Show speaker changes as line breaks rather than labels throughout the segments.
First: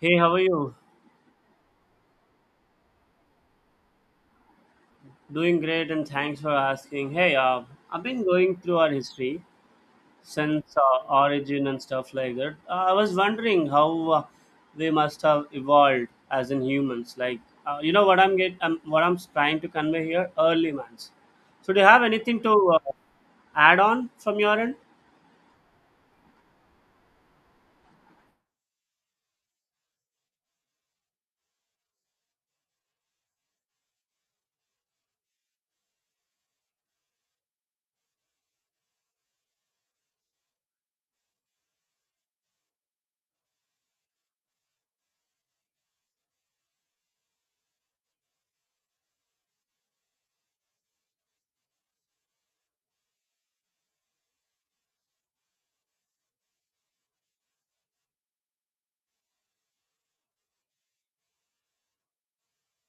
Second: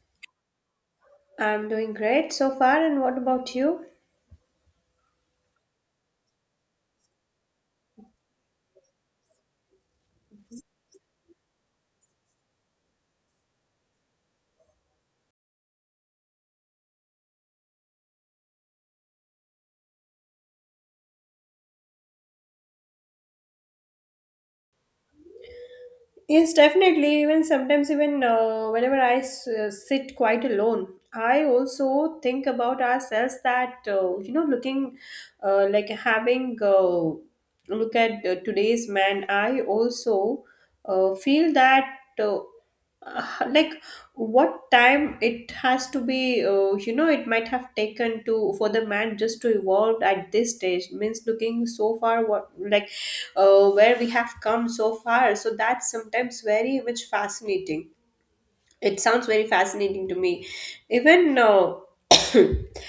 Hey, how are you?
I'm doing great so far, and what about you?
Doing great, and thanks for asking. Hey, I've been going through our history since origin and stuff like that. I was wondering how we must have evolved as in humans. Like, you know what I'm what I'm trying to convey here, early man's. So, do you have anything to add on from your end?
Yes, definitely. Even sometimes, even whenever I sit quite alone, I also think about ourselves that looking like having look at today's man. I also feel that uh, uh, like what time it has to be, you know, it might have taken to for the man just to evolve at this stage, means looking so far, what, where we have come so far. So that's sometimes very much fascinating. It sounds very fascinating to me. Even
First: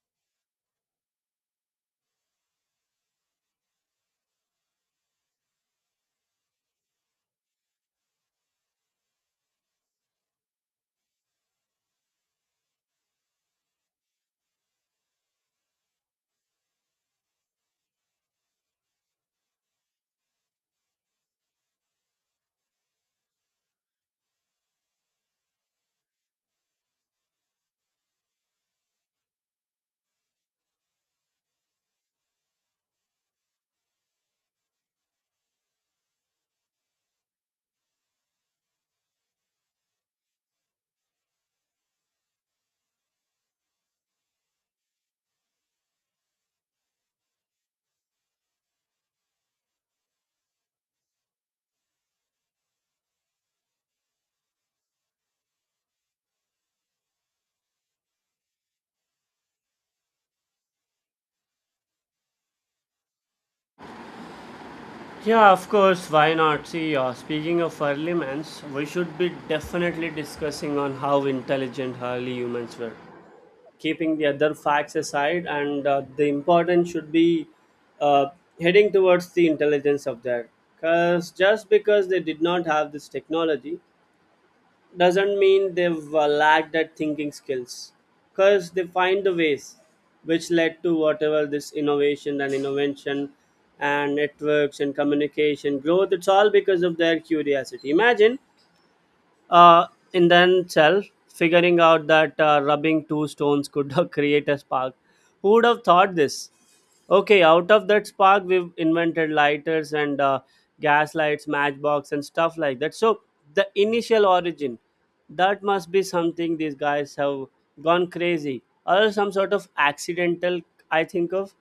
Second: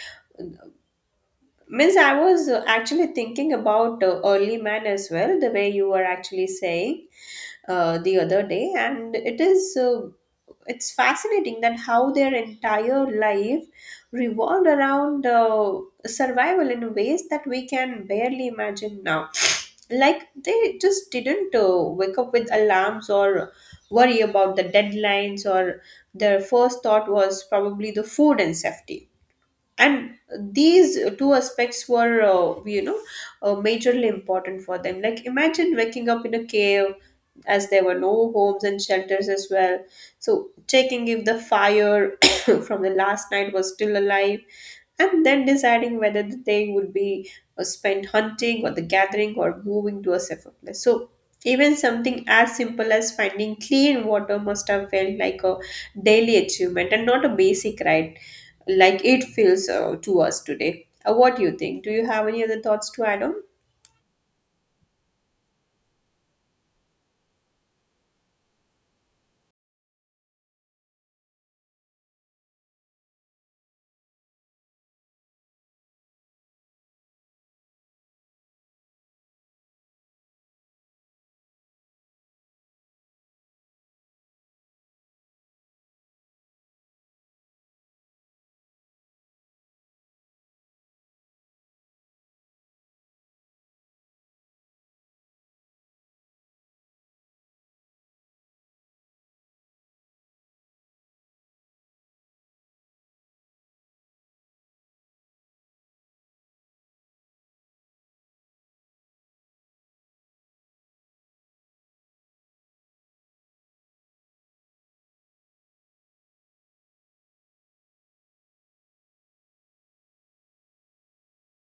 means I was actually thinking about early man as well, the way you were actually saying the other day, and it's fascinating that how their entire life revolved around survival in ways that we can barely imagine now. Like they just didn't wake up with alarms or worry about the deadlines, or their first thought was probably the food and safety, and these two aspects were, you know, majorly important for them. Like imagine waking up in a cave, as there were no homes and shelters as well, so checking if the fire from the last night was still alive, and then deciding whether the day would be spent hunting or the gathering or moving to a safer place. So even something as simple as finding clean water must have felt like a daily achievement and not a basic right like it feels to us today. What do you think? Do you have any other thoughts to add on?
Yeah, of course. Why not? See, speaking of early humans, we should be definitely discussing on how intelligent early humans were, keeping the other facts aside and the importance should be uh, heading towards the intelligence of that, because just because they did not have this technology doesn't mean they've lacked that thinking skills, because they find the ways which led to whatever this innovation and invention and networks and communication growth. It's all because of their curiosity. Imagine uh, in themselves, figuring out that rubbing two stones could create a spark. Who would have thought this? Okay, out of that spark, we've invented lighters and gas lights, matchbox, and stuff like that. So the initial origin, that must be something these guys have gone crazy, or some sort of accidental. I think of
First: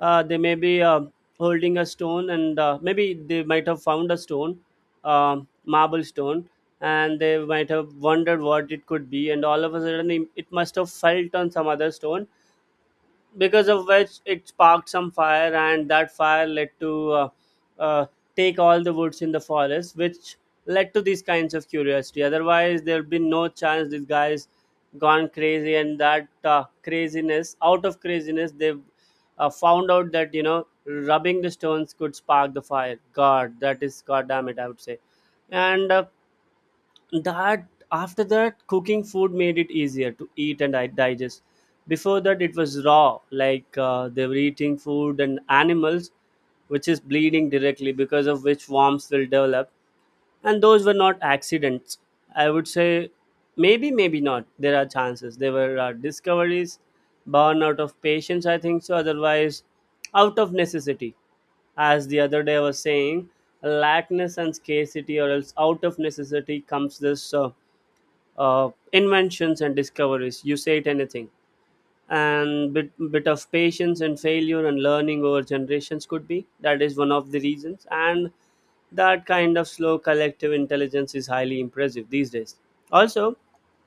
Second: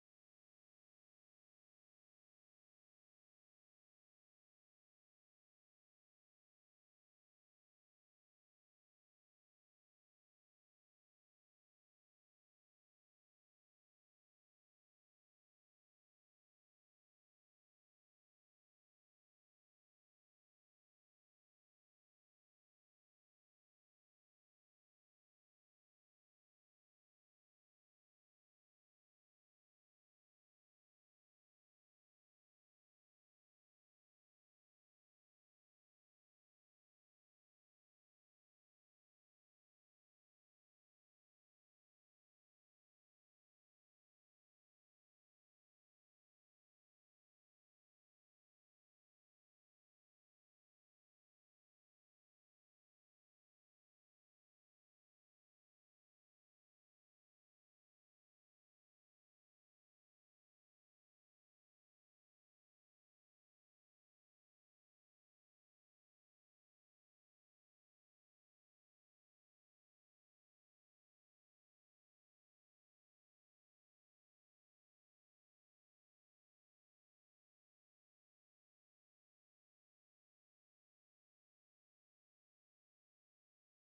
they may be holding a stone, and maybe they might have found a stone, marble stone, and they might have wondered what it could be, and all of a sudden it must have felt on some other stone, because of which it sparked some fire, and that fire led to uh, take all the woods in the forest, which led to these kinds of curiosity. Otherwise there would be no chance these guys gone crazy, and that craziness, out of craziness they found out that, you know, rubbing the stones could spark the fire. God, that is god damn it, I would say. And that after that, cooking food made it easier to eat and I digest. Before that it was raw, like they were eating food and animals which is bleeding directly, because of which worms will develop. And those were not accidents, I would say. Maybe, maybe not, there are chances they were discoveries born out of patience, I think so. Otherwise, out of necessity, as the other day I was saying, lackness and scarcity, or else out of necessity comes this inventions and discoveries. You say it anything, and bit of patience and failure and learning over generations could be, that is one of the reasons. And that kind of slow collective intelligence is highly impressive these days. Also,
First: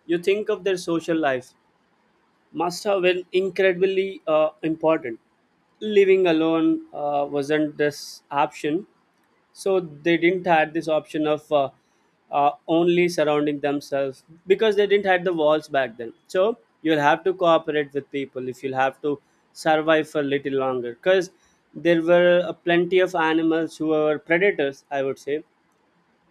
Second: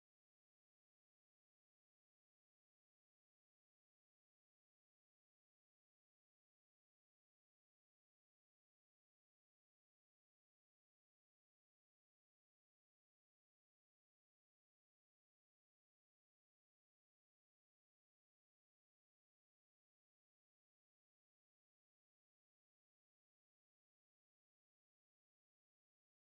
you think of their social life must have been incredibly important. Living alone wasn't this option, so they didn't had this option of only surrounding themselves, because they didn't had the walls back then. So you'll have to cooperate with people if you'll have to survive for a little longer, because there were plenty of animals who were predators, I would say,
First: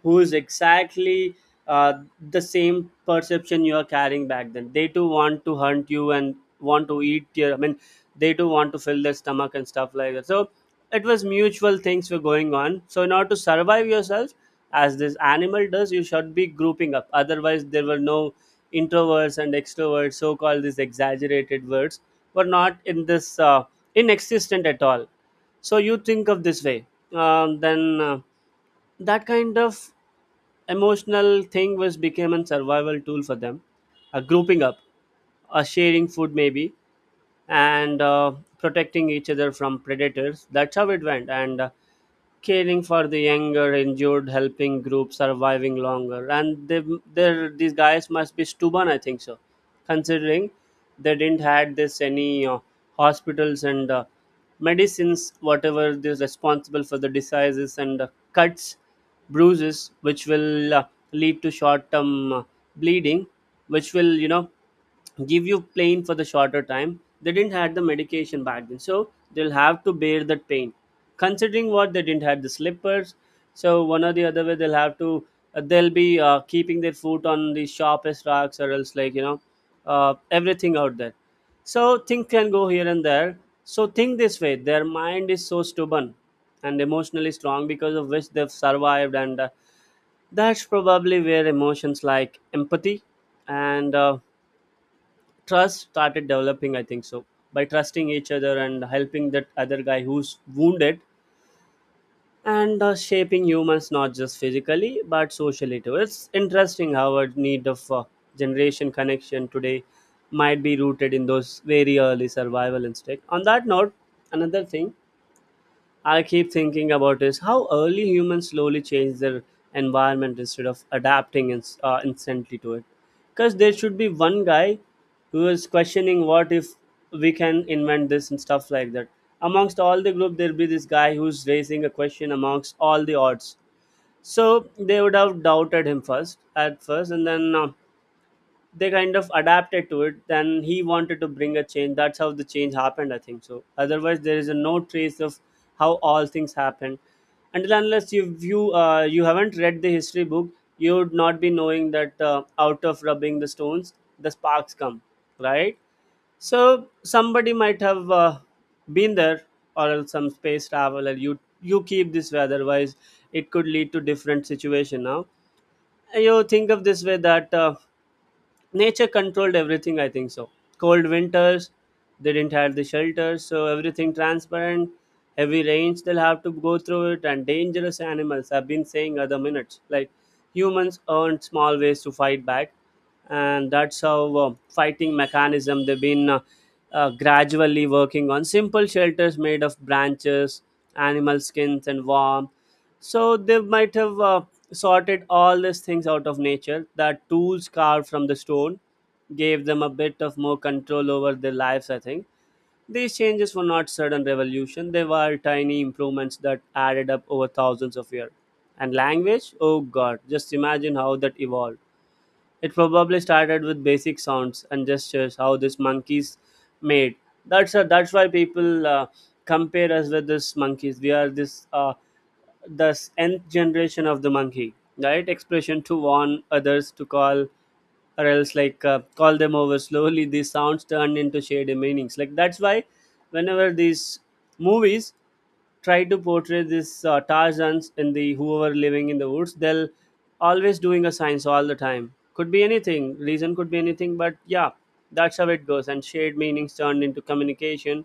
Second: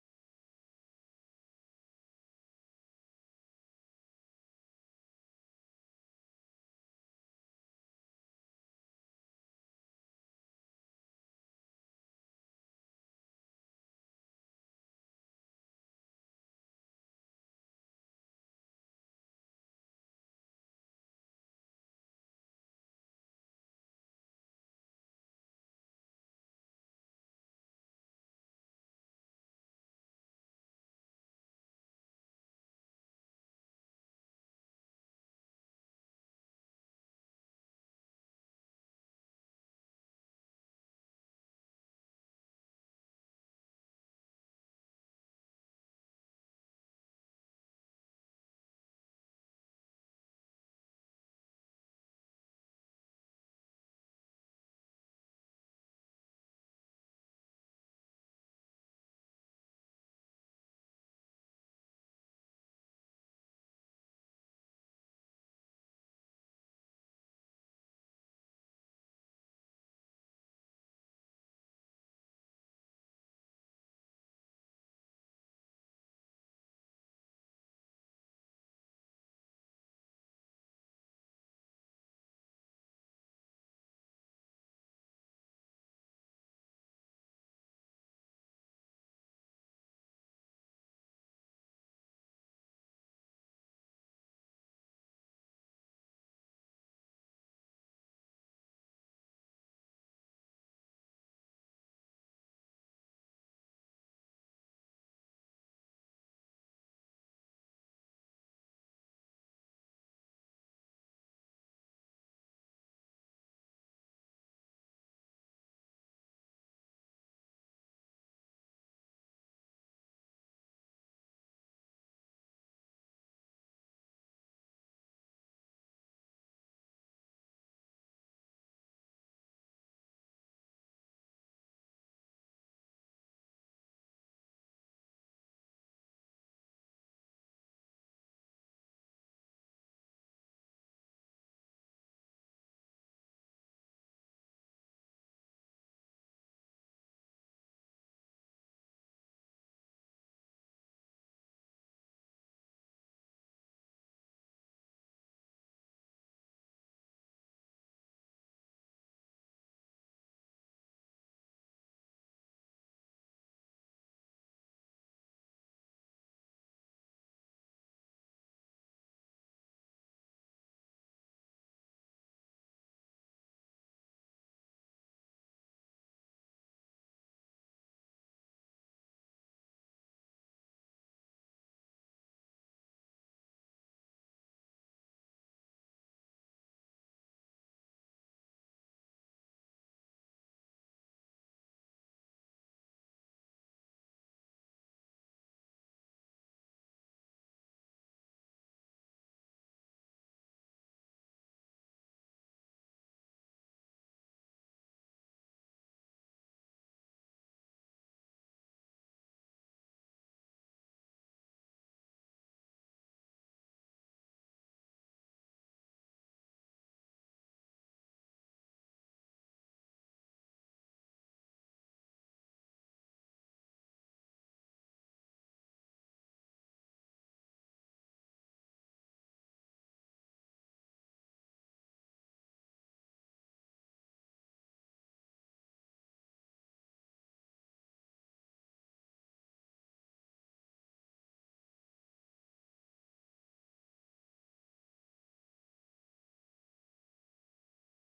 who is exactly uh, the same perception you are carrying back then. They too want to hunt you and want to eat your. I mean, they too want to fill their stomach and stuff like that. So it was mutual, things were going on. So in order to survive yourself, as this animal does, you should be grouping up. Otherwise, there were no introverts and extroverts, so-called these exaggerated words, were not in this inexistent at all. So you think of this way, then that kind of emotional thing was became a survival tool for them, a grouping up, a sharing food maybe, and protecting each other from predators. That's how it went. And caring for the younger injured, helping groups surviving longer, and they these guys must be stubborn, I think so, considering they didn't had this any hospitals and medicines, whatever is responsible for the diseases and cuts, bruises, which will lead to short term bleeding, which will, you know, give you pain for the shorter time. They didn't had the medication back then, so they'll have to bear that pain. Considering what they didn't have the slippers, so one or the other way they'll have to they'll be keeping their foot on the sharpest rocks or else, like, you know, everything out there. So things can go here and there. So think this way: their mind is so stubborn and emotionally strong, because of which they've survived, and that's probably where emotions like empathy and trust started developing, I think so, by trusting each other and helping that other guy who's wounded, and shaping humans not just physically but socially too. It's interesting how our need of generation connection today might be rooted in those very early survival instinct. On that note, another thing I keep thinking about is how early humans slowly change their environment instead of adapting instantly to it. Because there should be one guy who is questioning what if we can invent this and stuff like that. Amongst all the group, there'll be this guy who's raising a question amongst all the odds. So they would have doubted him first at first, and then they kind of adapted to it, then he wanted to bring a change. That's how the change happened, I think so. Otherwise there is a no trace of how all things happen, until unless you haven't read the history book, you would not be knowing that out of rubbing the stones the sparks come, right? So somebody might have been there, or else some space traveler, you keep this way, otherwise it could lead to different situation. Now you think of this way that nature controlled everything, I think so. Cold winters, they didn't have the shelters, so everything transparent. Heavy rains they'll have to go through it, and dangerous animals, I've been saying other minutes, like humans earned small ways to fight back, and that's how fighting mechanism they've been gradually working on, simple shelters made of branches, animal skins and warmth. So they might have sorted all these things out of nature. The tools carved from the stone gave them a bit of more control over their lives, I think. These changes were not sudden revolution, they were tiny improvements that added up over thousands of years. And language? Oh god, just imagine how that evolved. It probably started with basic sounds and gestures, how these monkeys made. That's why people compare us with these monkeys. We are this. The nth generation of the monkey, right, expression to warn others, to call or else, like, call them over. Slowly these sounds turned into shady meanings, like that's why whenever these movies try to portray these tarzans and the whoever living in the woods, they'll always doing a science all the time. Could be anything, reason could be anything, but yeah, that's how it goes. And shared meanings turned into communication.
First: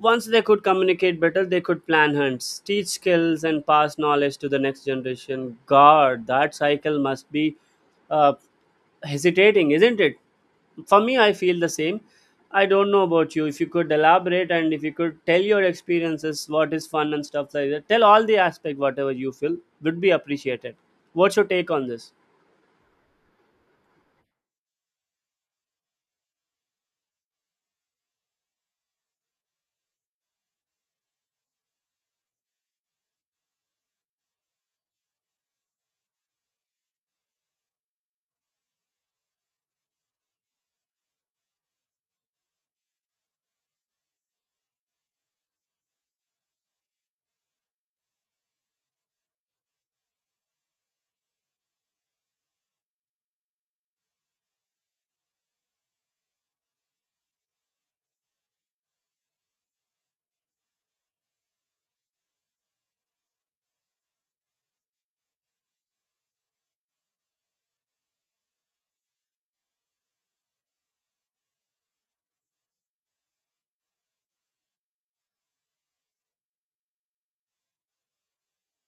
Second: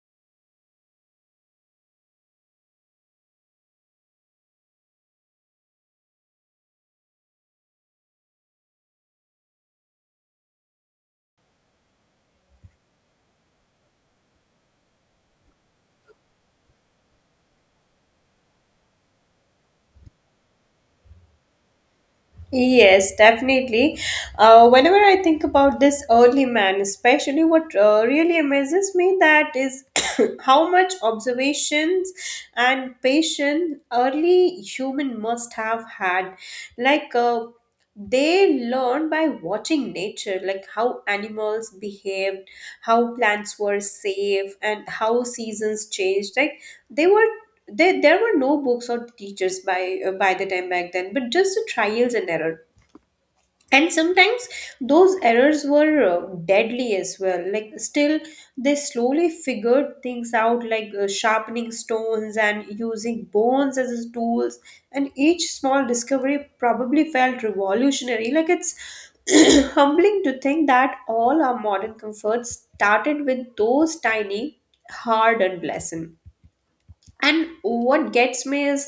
Once they could communicate better, they could plan hunts, teach skills, and pass knowledge to the next generation. God, that cycle must be uh, hesitating, isn't it? For me, I feel the same. I don't know about you. If you could elaborate, and if you could tell your experiences, what is fun and stuff like that, tell all the aspect, whatever you feel, would be appreciated. What's your take on this?
Yes, definitely. Whenever I think about this early man, especially what really amazes me, that is how much observations and patience early human must have had. Like they learned by watching nature, like how animals behaved, how plants were safe, and how seasons changed. Like they were. There were no books or teachers by the time back then, but just the trials and error, and sometimes those errors were deadly as well. Like still they slowly figured things out, like sharpening stones and using bones as his tools, and each small discovery probably felt revolutionary. Like it's humbling to think that all our modern comforts started with those tiny hard-earned lessons. And what gets me is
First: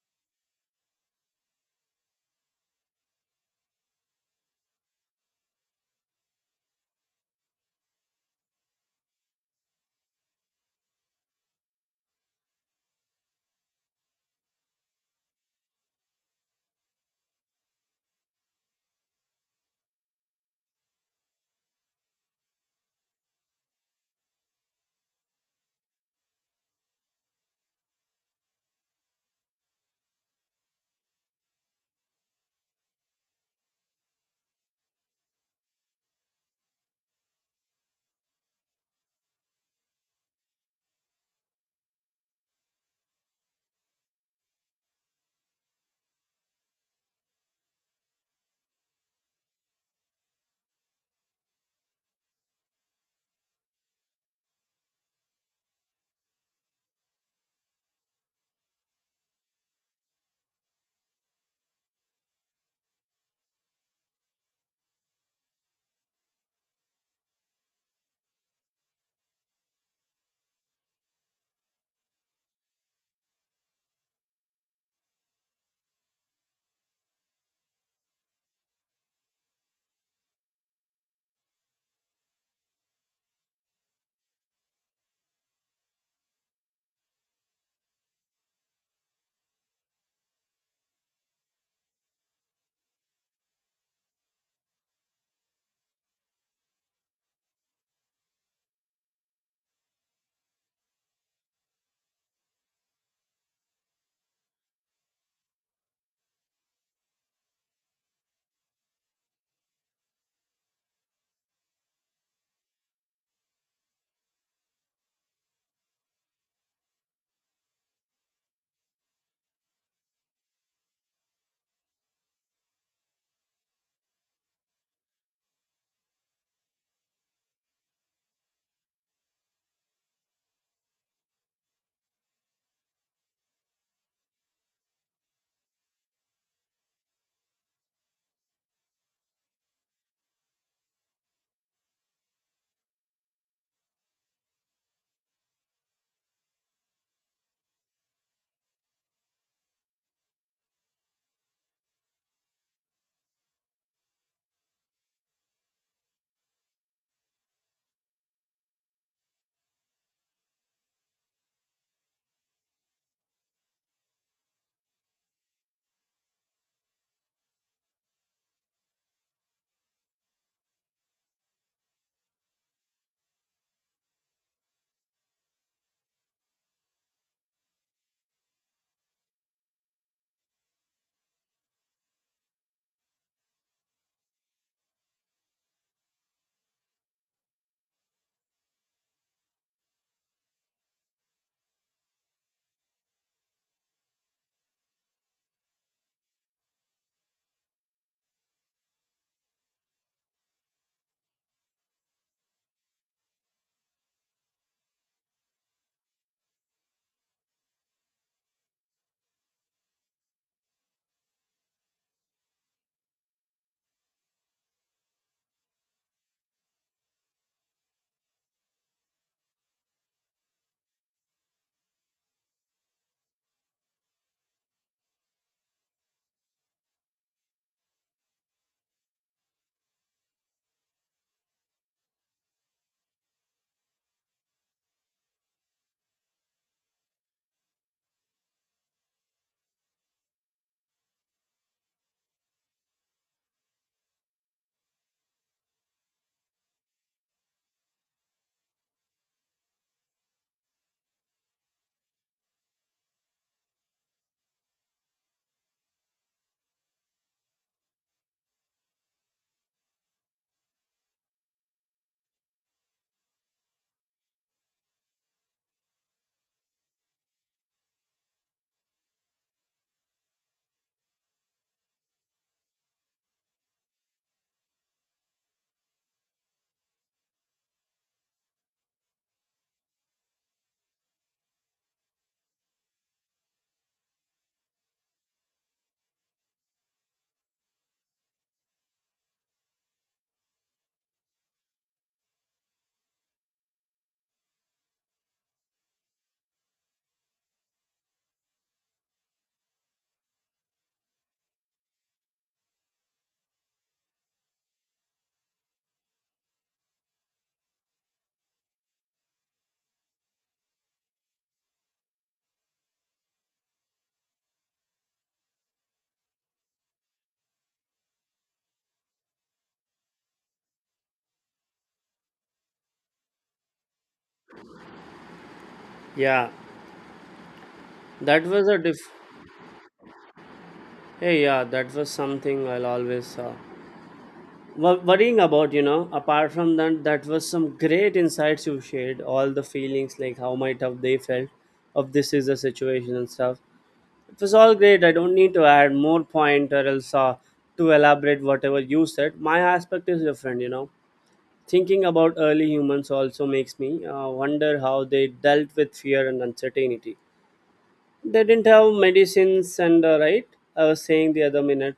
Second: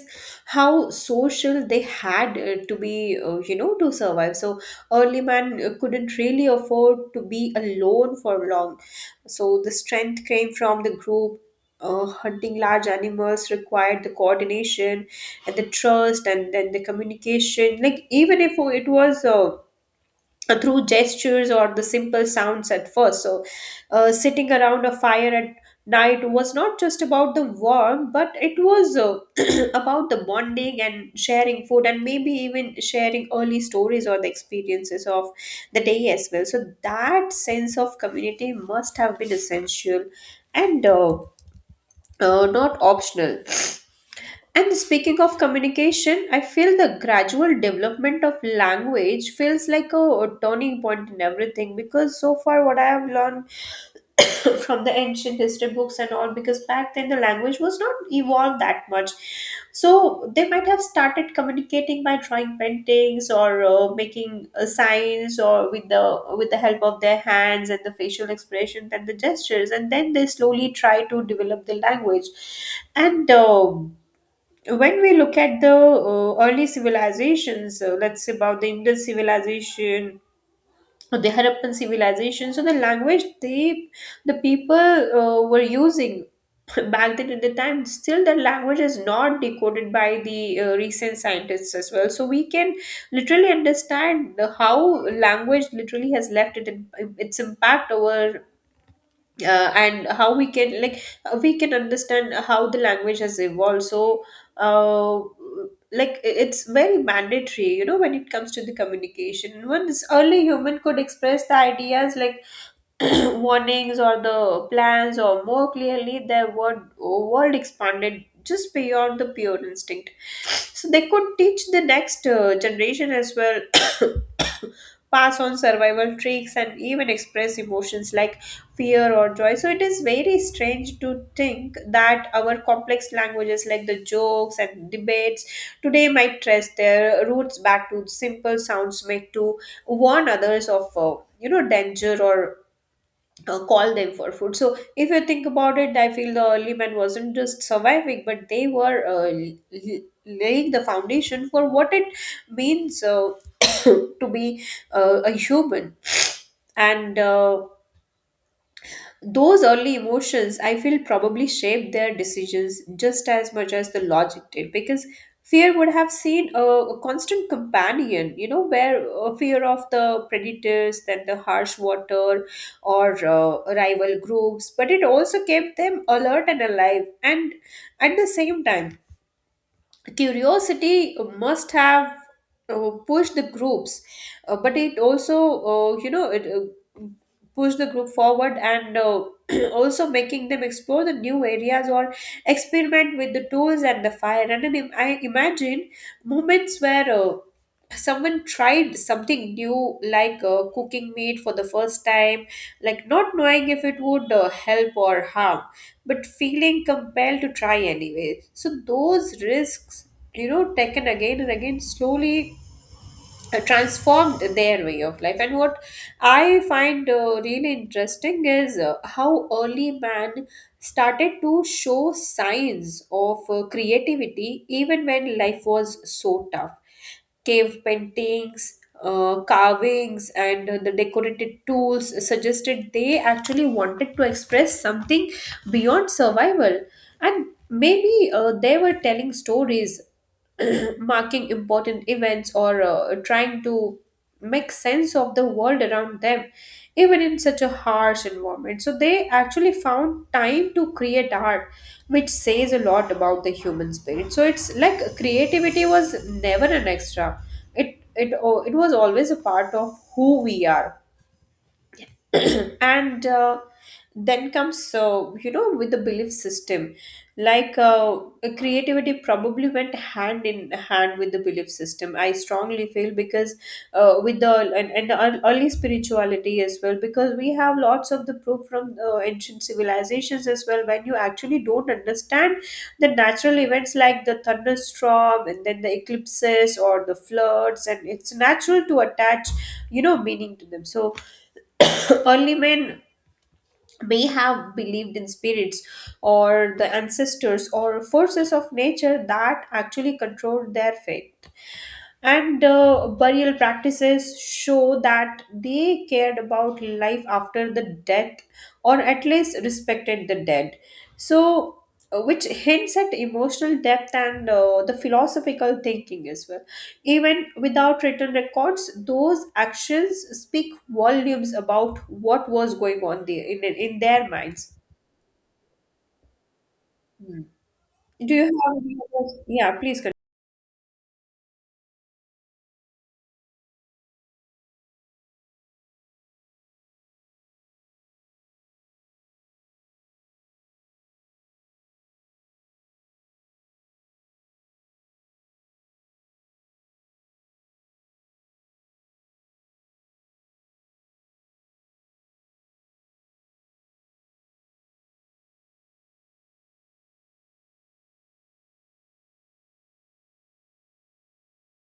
how social they had, to be, you know, to survive. So early man couldn't really afford to be alone for long, so the strength came from the group. Hunting large animals required the coordination and the trust and then the communication, like even if it was through gestures or the simple sounds at first. So, sitting around a fire at night was not just about the warmth, but it was about the bonding and sharing food and maybe even sharing early stories or the experiences of the day as well. So, that sense of community must have been essential and not optional. And speaking of communication, I feel the gradual development of language feels like a turning point in everything, because so far what I have learned from the ancient history books and all, because back then the language was not evolved that much, so they might have started communicating by drawing paintings or making signs, or with the help of their hands and the facial expressions and the gestures, and then they slowly try to develop the language. And When we look at the early civilizations, let's say about the Indus civilization or the Harappan civilization, so the language they, the people were using back then at the time, still the language is not decoded by the recent scientists as well, so we can literally understand the, how language literally has left it, its impact over and how we can we can understand how the language has evolved. So uh, it's very mandatory, you know, when it comes to the communication. Once early human could express the ideas, like warnings or the plans or more clearly, their world expanded just beyond the pure instinct, so they could teach the next generation as well, pass on survival tricks and even express emotions like fear or joy. So it is very strange to think that our complex languages, like the jokes and debates today, might trace their roots back to simple sounds made to warn others of, you know, danger or call them for food. So if you think about it, I feel the early man wasn't just surviving, but they were laying the foundation for what it means to be a human. And those early emotions, I feel, probably shaped their decisions just as much as the logic did, because fear would have seen a constant companion, you know, where fear of the predators, then the harsh water, or rival groups, but it also kept them alert and alive, and at the same time curiosity must have pushed the groups, but it also you know it pushed the group forward, and also making them explore the new areas or experiment with the tools and the fire. And then I imagine moments where someone tried something new, like cooking meat for the first time, like not knowing if it would help or harm, but feeling compelled to try anyway. So those risks, you know, taken again and again, slowly transformed their way of life. And what I find really interesting is how early man started to show signs of creativity even when life was so tough. Cave paintings, carvings, and the decorated tools suggested they actually wanted to express something beyond survival. And maybe they were telling stories, marking important events, or trying to make sense of the world around them even in such a harsh environment. So they actually found time to create art, which says a lot about the human spirit. So it's like creativity was never an extra. It oh, it was always a part of who we are. and Then comes, with the belief system, like creativity probably went hand in hand with the belief system, I strongly feel, because with the and the early spirituality as well, because we have lots of the proof from ancient civilizations as well. When you actually don't understand the natural events, like the thunderstorm and then the eclipses or the floods, and it's natural to attach, you know, meaning to them. So early men may have believed in spirits or the ancestors or forces of nature that actually controlled their fate. And burial practices show that they cared about life after the death, or at least respected the dead. So, which hints at emotional depth and the philosophical thinking as well. Even without written records, those actions speak volumes about what was going on there in their minds.
Yeah,
Hmm. Do
that
you
was
have
a
any
diff.
other— Yeah, please continue.
Hey, yeah, that was something I'll always. Worrying about, you know, apart from that, that was some great insights you shared, all the feelings like how might have they felt of this is a situation and stuff, it was all great. I don't need to add more point, or else to elaborate whatever you said. My aspect is different, you know, thinking about early humans also makes me wonder how they dealt with fear and uncertainty. They didn't have medicines and right, I was saying the other minute,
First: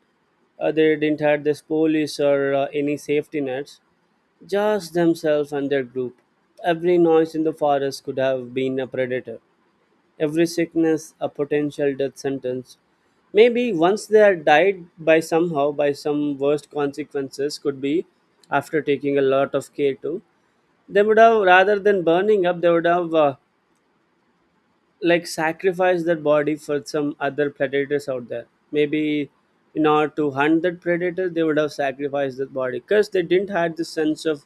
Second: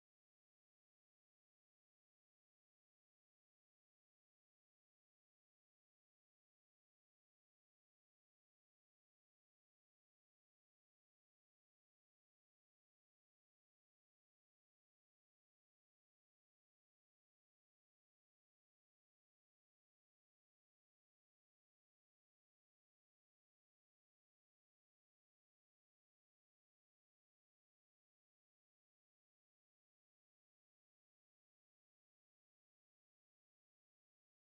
they didn't have this police or any safety nets, just themselves and their group. Every noise in the forest could have been a predator, every sickness a potential death sentence. Maybe once they are died by somehow, by some worst consequences, could be after taking a lot of care too. They would have, rather than burning up, they would have like sacrifice that body for some other predators out there. Maybe in order to hunt that predator, they would have sacrificed that body, because they didn't have the sense of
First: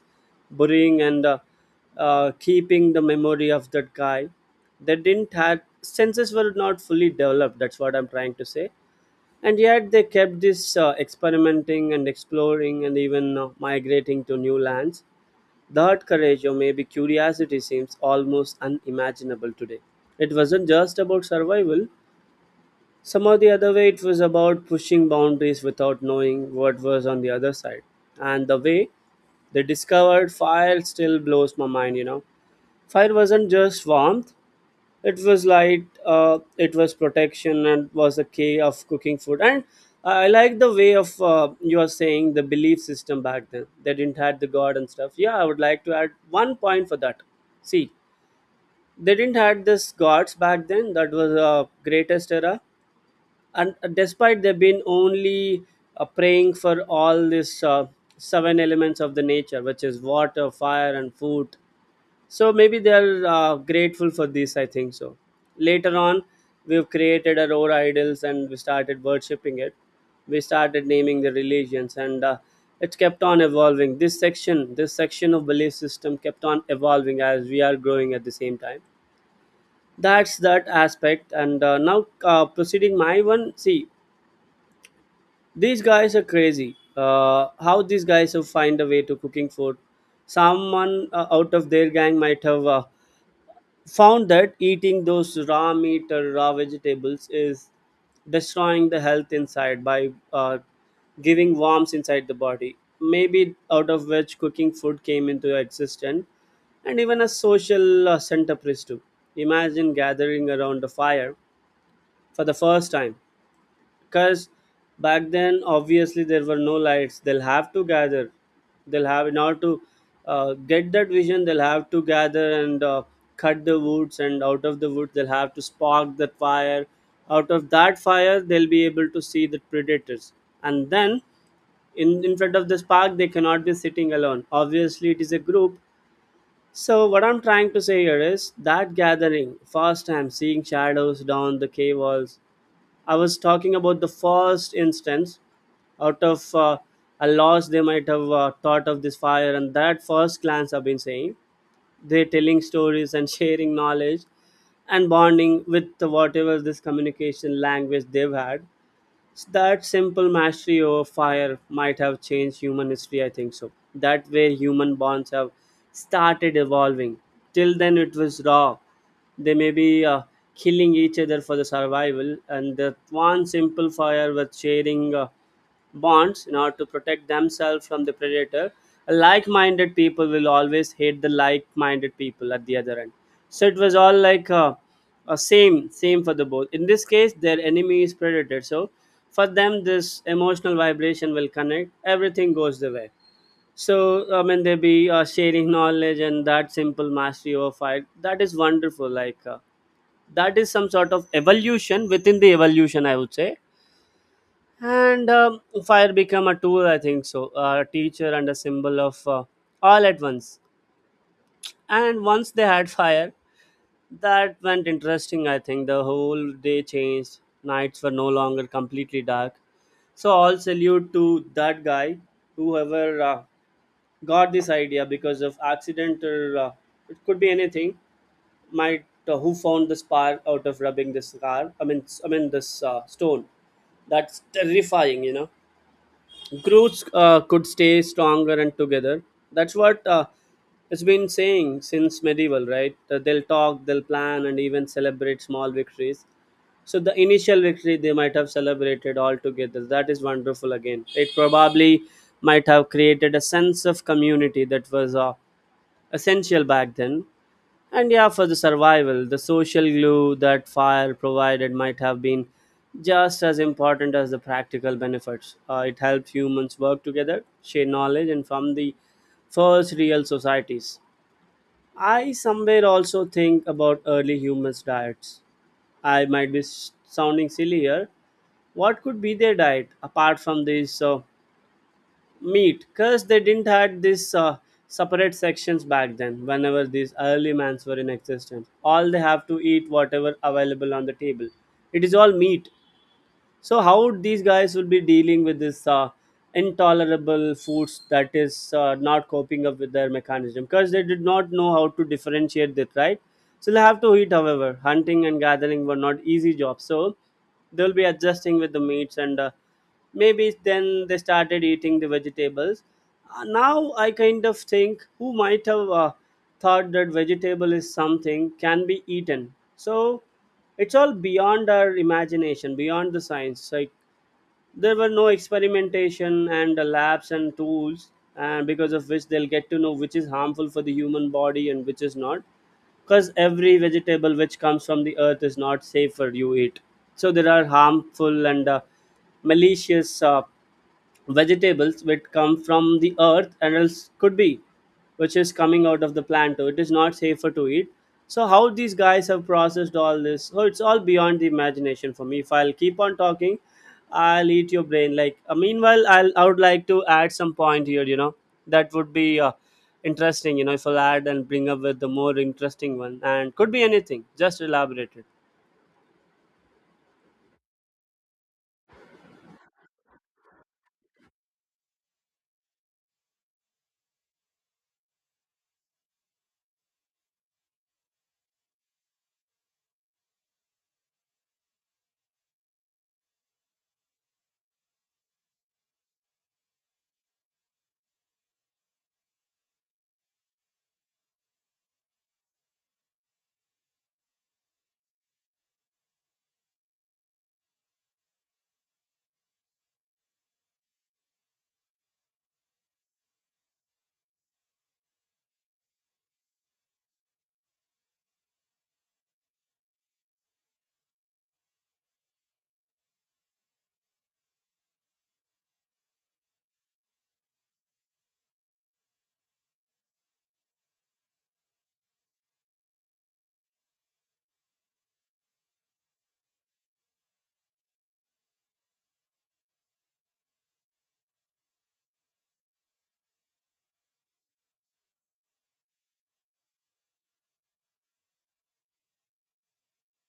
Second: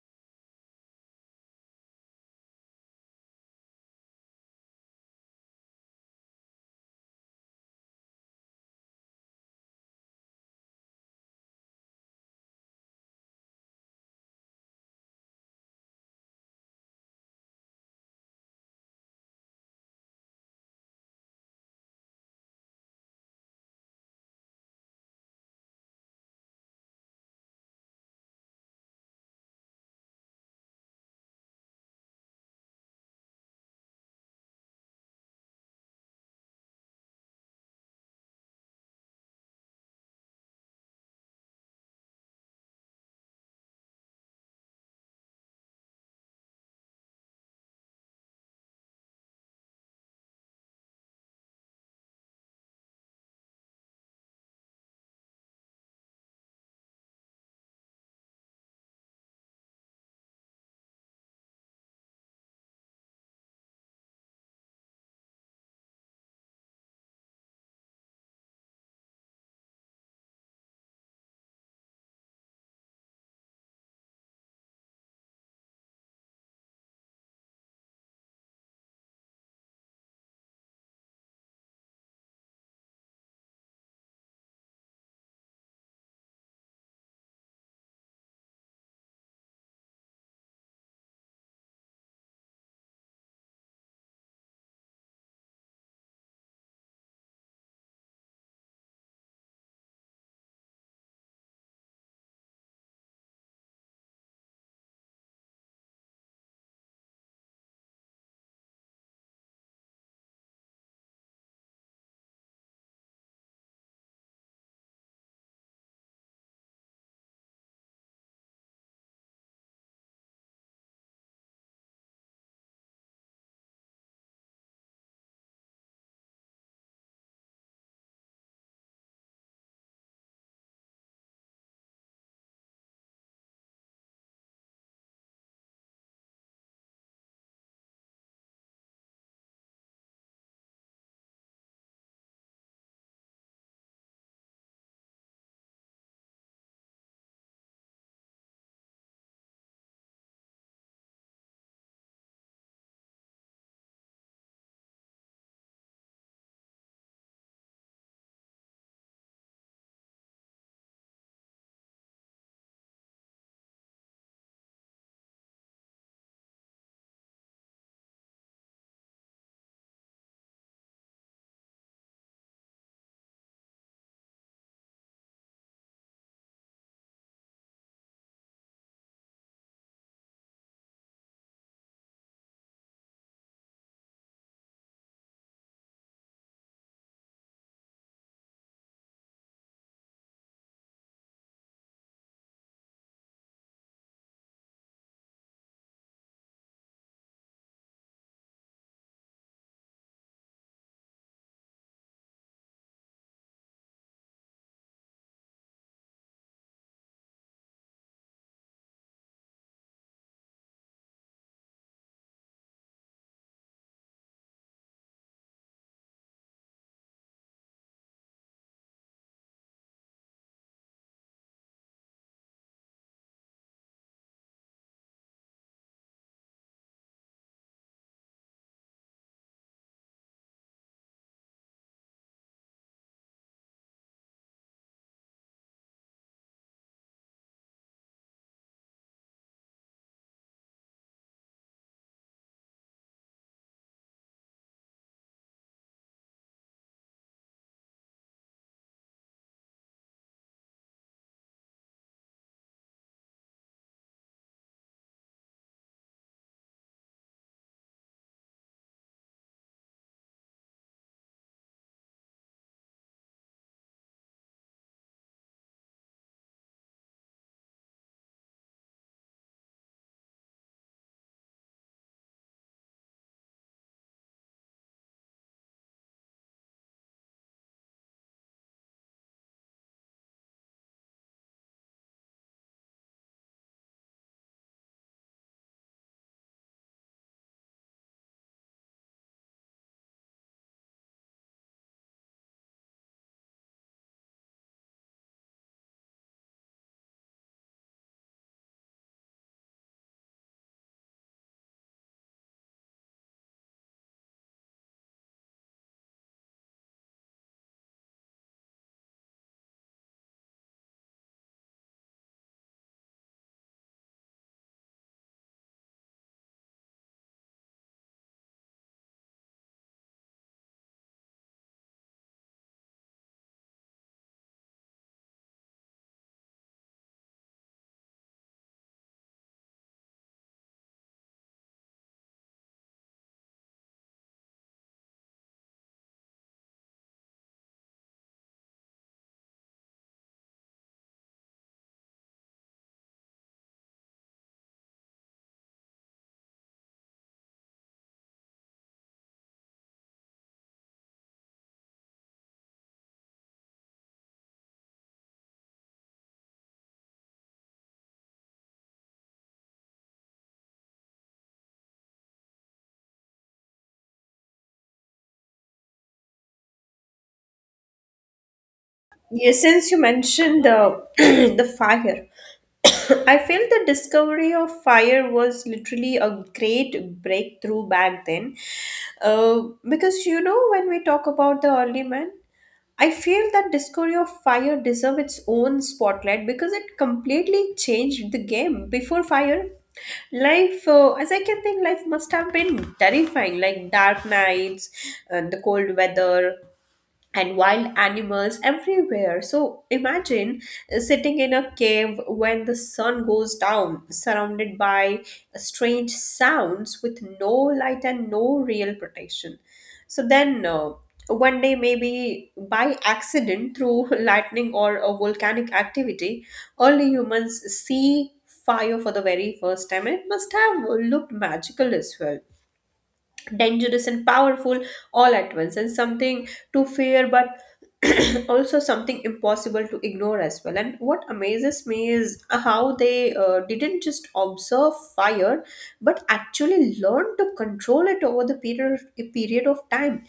burying and keeping the memory of that guy. They didn't have senses were not fully developed. That's what I'm trying to say. And yet they kept this experimenting and exploring, and even migrating to new lands. That courage, or maybe curiosity, seems almost unimaginable today. It wasn't just about survival, somehow the other way, it was about pushing boundaries without knowing what was on the other side. And the way they discovered fire still blows my mind. Fire wasn't just warmth, it was light, it was protection and was a key of cooking food. And I like the way of you are saying the belief system back then they didn't had the god and stuff. Yeah, I would like to add one point for that. See, they didn't had this gods back then. That was a greatest era. And despite, they've been only praying for all this seven elements of the nature, which is water, fire and food. So maybe they are grateful for this, I think so. Later on, we've created our own idols and we started worshipping it. We started naming the religions, and it kept on evolving. This section of belief system kept on evolving as we are growing at the same time. That's that aspect. And now proceeding my one. See, these guys are crazy. How these guys have find a way to cooking food? Someone out of their gang might have found that eating those raw meat or raw vegetables is destroying the health inside by giving worms inside the body. Maybe out of which cooking food came into existence, and even a social centerpiece too. Imagine gathering around a fire for the first time. Because back then obviously there were no lights, they'll have to gather. They'll have in order to get that vision, they'll have to gather and cut the woods, and out of the wood they'll have to spark that fire. Out of that fire they'll be able to see the predators. And then in front of this park they cannot be sitting alone, obviously it is a group. So what I'm trying to say here is that gathering, first time seeing shadows down the cave walls. I was talking about the first instance. Out of a loss, they might have thought of this fire, and that first glance I've been saying. They're telling stories and sharing knowledge, and bonding with whatever this communication language they've had. That simple mastery over fire might have changed human history, I think so. That way human bonds have started evolving. Till then it was raw. They may be killing each other for the survival, and that one simple fire with sharing bonds in order to protect themselves from the predator. Like-minded people will always hate the like-minded people at the other end. So it was all like same same for the both. In this case their enemy is predator. So for them, this emotional vibration will connect, everything goes the way. So I mean they be sharing knowledge, and that simple mastery over fight, that is wonderful. Like, that is some sort of evolution within the evolution, I would say. And fire became a tool, I think so, a teacher and a symbol of all at once. And once they had fire, that went interesting. I think the whole day changed. Nights were no longer completely dark. So all salute to that guy, whoever got this idea. Because of accident, or it could be anything. Might who found the spark out of rubbing this car, I mean this stone. That's terrifying. Groups could stay stronger and together. That's what it's been saying since medieval, right? They'll talk, they'll plan, and even celebrate small victories. So the initial victory they might have celebrated all together. That is wonderful again. It probably might have created a sense of community that was essential back then. And yeah, for the survival, the social glue that fire provided might have been just as important as the practical benefits. It helped humans work together, share knowledge, and form the first real societies. I somewhere also think about early humans' diets. I might be sounding silly here. What could be their diet apart from this? Meat. Because they didn't had this separate sections back then. Whenever these early mans were in existence, all they have to eat whatever available on the table, it is all meat. So how these guys will be dealing with this intolerable foods, that is not coping up with their mechanism? Because they did not know how to differentiate that, right? So they have to eat. However, hunting and gathering were not easy jobs, so they'll be adjusting with the meats, and maybe then they started eating the vegetables. Now I kind of think, who might have thought that vegetable is something can be eaten? So it's all beyond our imagination, beyond the science. Like, there were no experimentation and labs and tools, and because of which they'll get to know which is harmful for the human body and which is not. Because every vegetable which comes from the earth is not safe for you eat. So there are harmful and malicious vegetables which come from the earth, and else could be which is coming out of the plant too. It is not safer to eat. So how these guys have processed all this? Oh, it's all beyond the imagination for me. If I'll keep on talking, I'll eat your brain. Like, meanwhile I would like to add some point here. That would be interesting. If I'll add and bring up with the more interesting one, and could be anything, just elaborate it.
Yeah, since you mentioned the the fire, I feel the discovery of fire was literally a great breakthrough back then. Because you know, when we talk about the early man, I feel that discovery of fire deserve its own spotlight because it completely changed the game. Before fire, life as I can think, life must have been terrifying, like dark nights and the cold weather and wild animals everywhere. So imagine sitting in a cave when the sun goes down, surrounded by strange sounds with no light and no real protection. So then, one day, maybe by accident through lightning or a volcanic activity, early humans see fire for the very first time. It must have looked magical as well, dangerous and powerful all at once, and something to fear, but also something impossible to ignore as well. And what amazes me is how they didn't just observe fire, but actually learn to control it over the period of time,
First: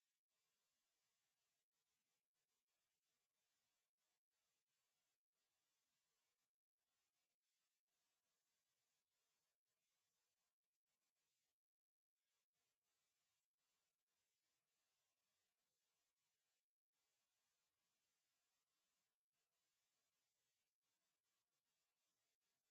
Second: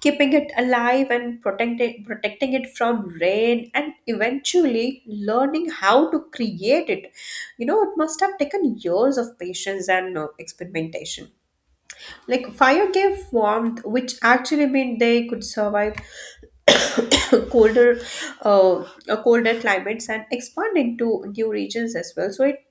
keeping it alive and protecting it from rain, and eventually learning how to create it. You know, it must have taken years of patience and experimentation. Like fire gave warmth, which actually meant they could survive colder, uh, colder climates and expand into new regions as well. So it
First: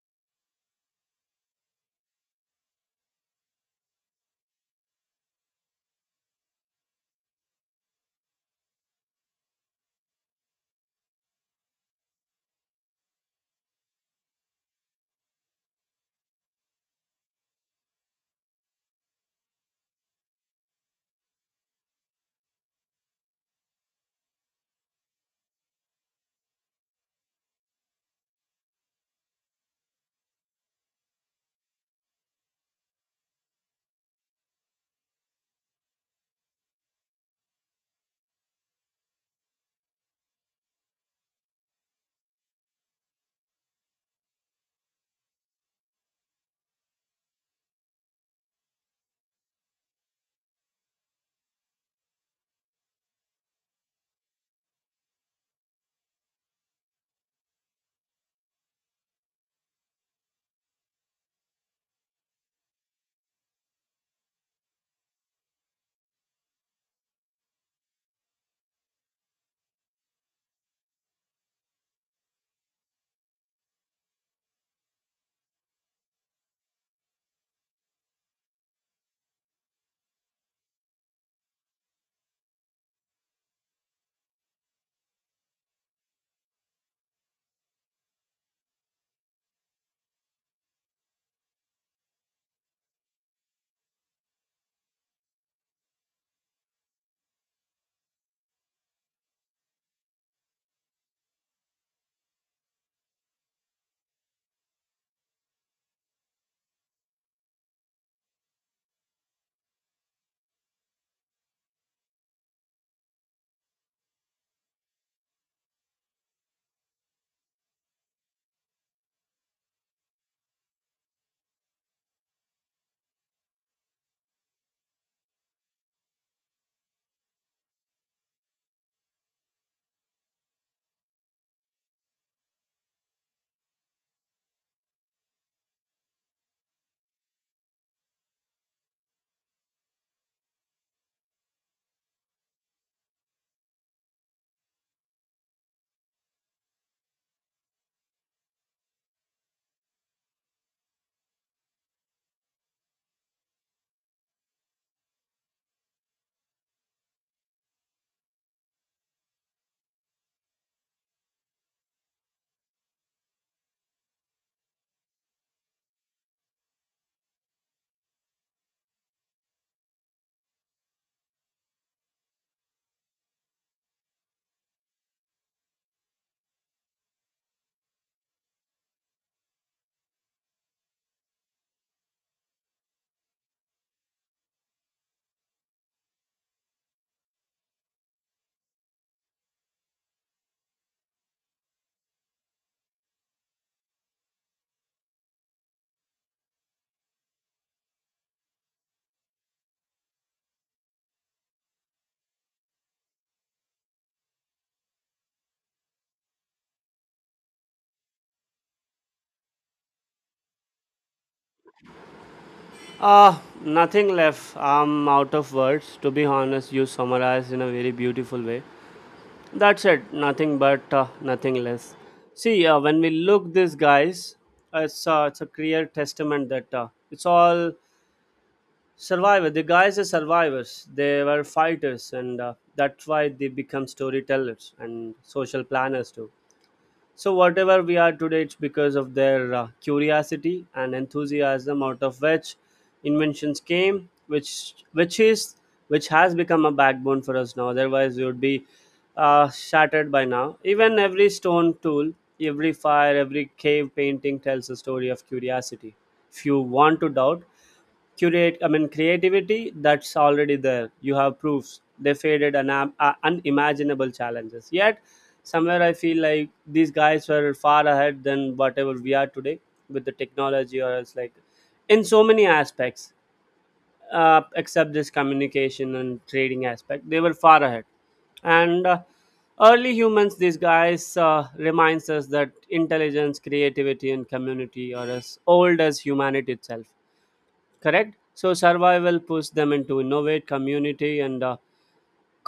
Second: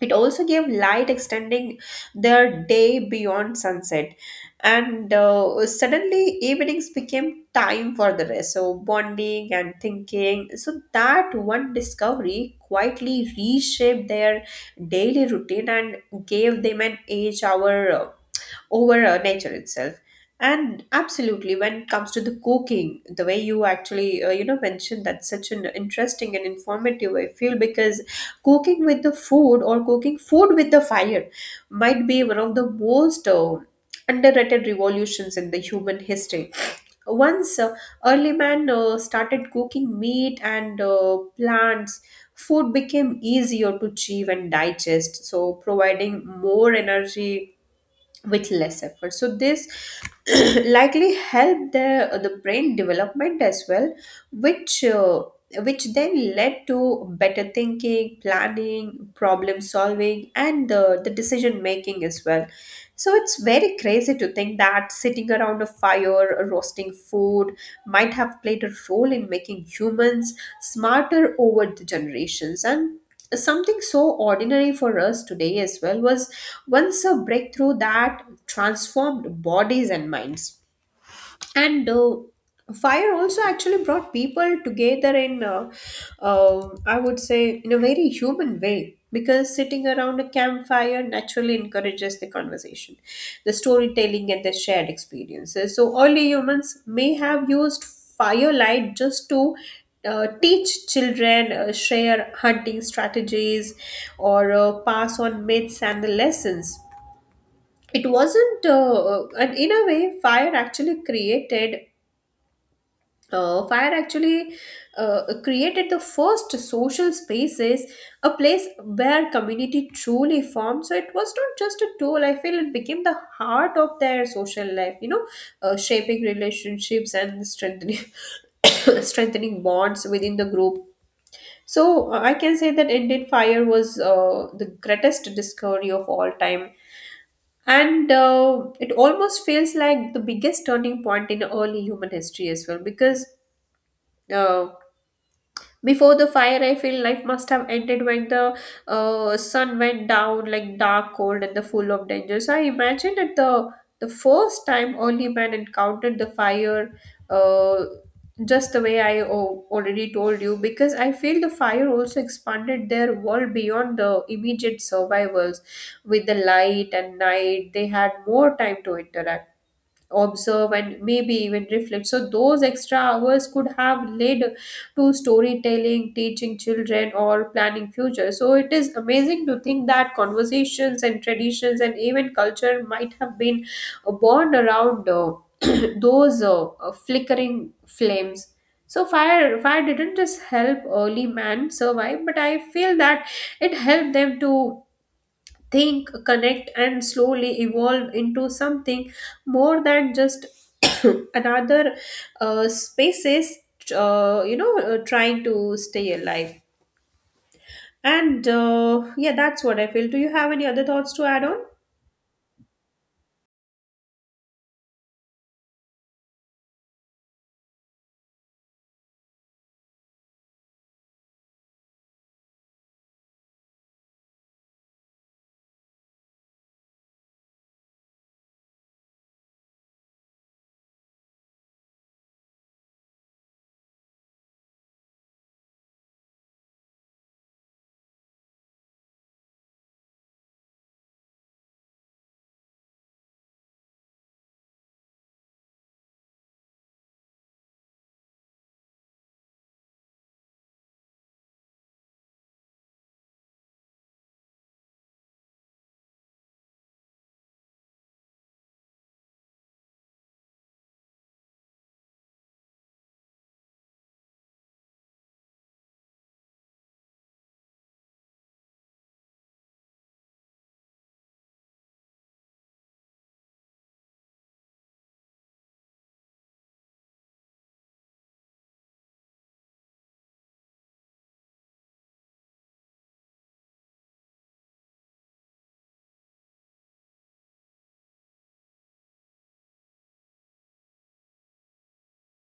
it also gave light, extending their day beyond sunset. And suddenly, evenings became time for the rest. So bonding and thinking. So that one discovery quietly reshaped their daily routine and gave them an age hour over nature itself. And absolutely, when it comes to the cooking, the way you actually mentioned, that's such an interesting and informative I feel, because cooking with the food, or cooking food with the fire, might be one of the most underrated revolutions in the human history. Once early man started cooking meat and plants, food became easier to chew and digest, so providing more energy with less effort. So this likely help the brain development as well, which uh, which then led to better thinking, planning, problem solving, and the decision making as well. So it's very crazy to think that sitting around a fire, roasting food, might have played a role in making humans smarter over the generations. And something so ordinary for us today as well was once a breakthrough that transformed bodies and minds. And Fire also actually brought people together in I would say in a very human way, because sitting around a campfire naturally encourages the conversation, the storytelling, and the shared experiences. So early humans may have used firelight just to teach children, share hunting strategies, or pass on myths and the lessons. It wasn't uh, uh, and in a way, fire actually created the first social spaces, a place where community truly formed. So it was not just a tool, I feel, it became the heart of their social life, you know, shaping relationships and strengthening strengthening bonds within the group. So I can say that indeed fire was the greatest discovery of all time. And It almost feels like the biggest turning point in early human history as well, because uh, before the fire, I feel life must have ended when the sun went down, like dark, cold, and the full of danger. So I imagine that the first time early man encountered the fire, uh, just the way already told you, because I feel the fire also expanded their world beyond the immediate survivals. With the light and night, they had more time to interact, observe, and maybe even reflect. So those extra hours could have led to storytelling, teaching children, or planning future. So it is amazing to think that conversations and traditions and even culture might have been born around those flickering flames. So fire didn't just help early man survive, but I feel that it helped them to think, connect, and slowly evolve into something more than just another spaces, trying to stay alive. And yeah, that's what I feel. Do you have any other thoughts to add on?
Nothing left. I'm out of words. To be honest, you summarized in a very beautiful way. That's it. Nothing but nothing less. See, when we look these guys, it's a clear testament that it's all survivor. The guys are survivors. They were fighters, and that's why they become storytellers and social planners too. So, whatever we are today, it's because of their curiosity and enthusiasm, out of which inventions came, which has become a backbone for us now. Otherwise, we would be shattered by now. Even every stone tool, every fire, every cave painting tells a story of curiosity. If you want to doubt, curate, I mean creativity, that's already there, you have proofs. They faded an unimaginable challenges, yet somewhere I feel like these guys were far ahead than whatever we are today with the technology or else, like in so many aspects, except this communication and trading aspect, they were far ahead. And early humans, these guys reminds us that intelligence, creativity and community are as old as humanity itself. Correct? So survival pushed them into innovate, community and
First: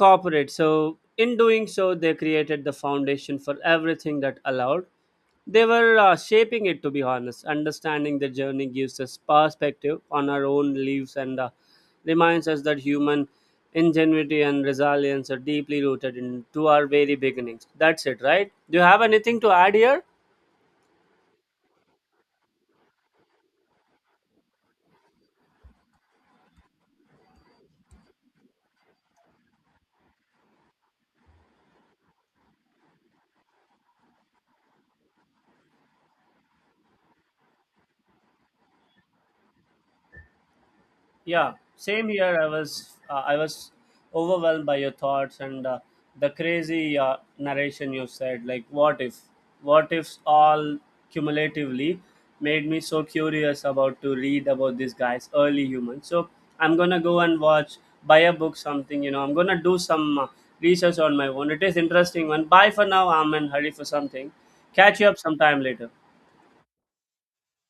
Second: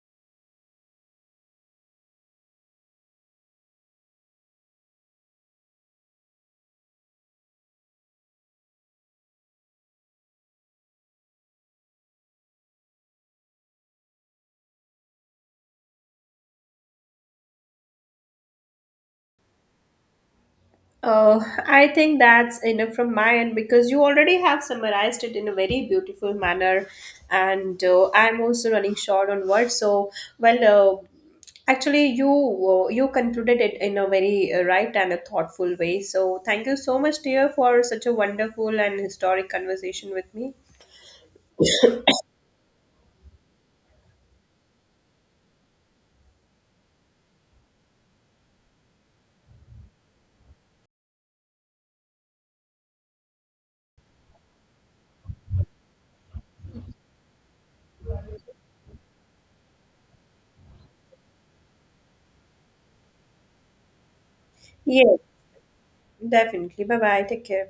cooperate, so in doing so they created the foundation for everything that allowed. They were shaping it, to be honest. Understanding the journey gives us perspective on our own lives, and reminds us that human ingenuity and resilience are deeply rooted into our very beginnings. That's it, right? Do you have anything to add here?
Oh, I think that's enough from my end, because you already have summarized it in a very beautiful manner, and I'm also running short on words. So, well, actually, you concluded it in a very right and a thoughtful way. So, thank you so much, dear, for such a wonderful and historic conversation with me.
Yeah, same here. I was overwhelmed by your thoughts, and the crazy narration you said. Like, what if? What ifs all cumulatively made me so curious about to read about these guys, early humans. So I'm gonna go and watch, buy a book, something. I'm gonna do some research on my own. It is interesting one. Bye for now. I'm in hurry for something. Catch
Yeah,
you up sometime later.
definitely. Bye bye. Take care.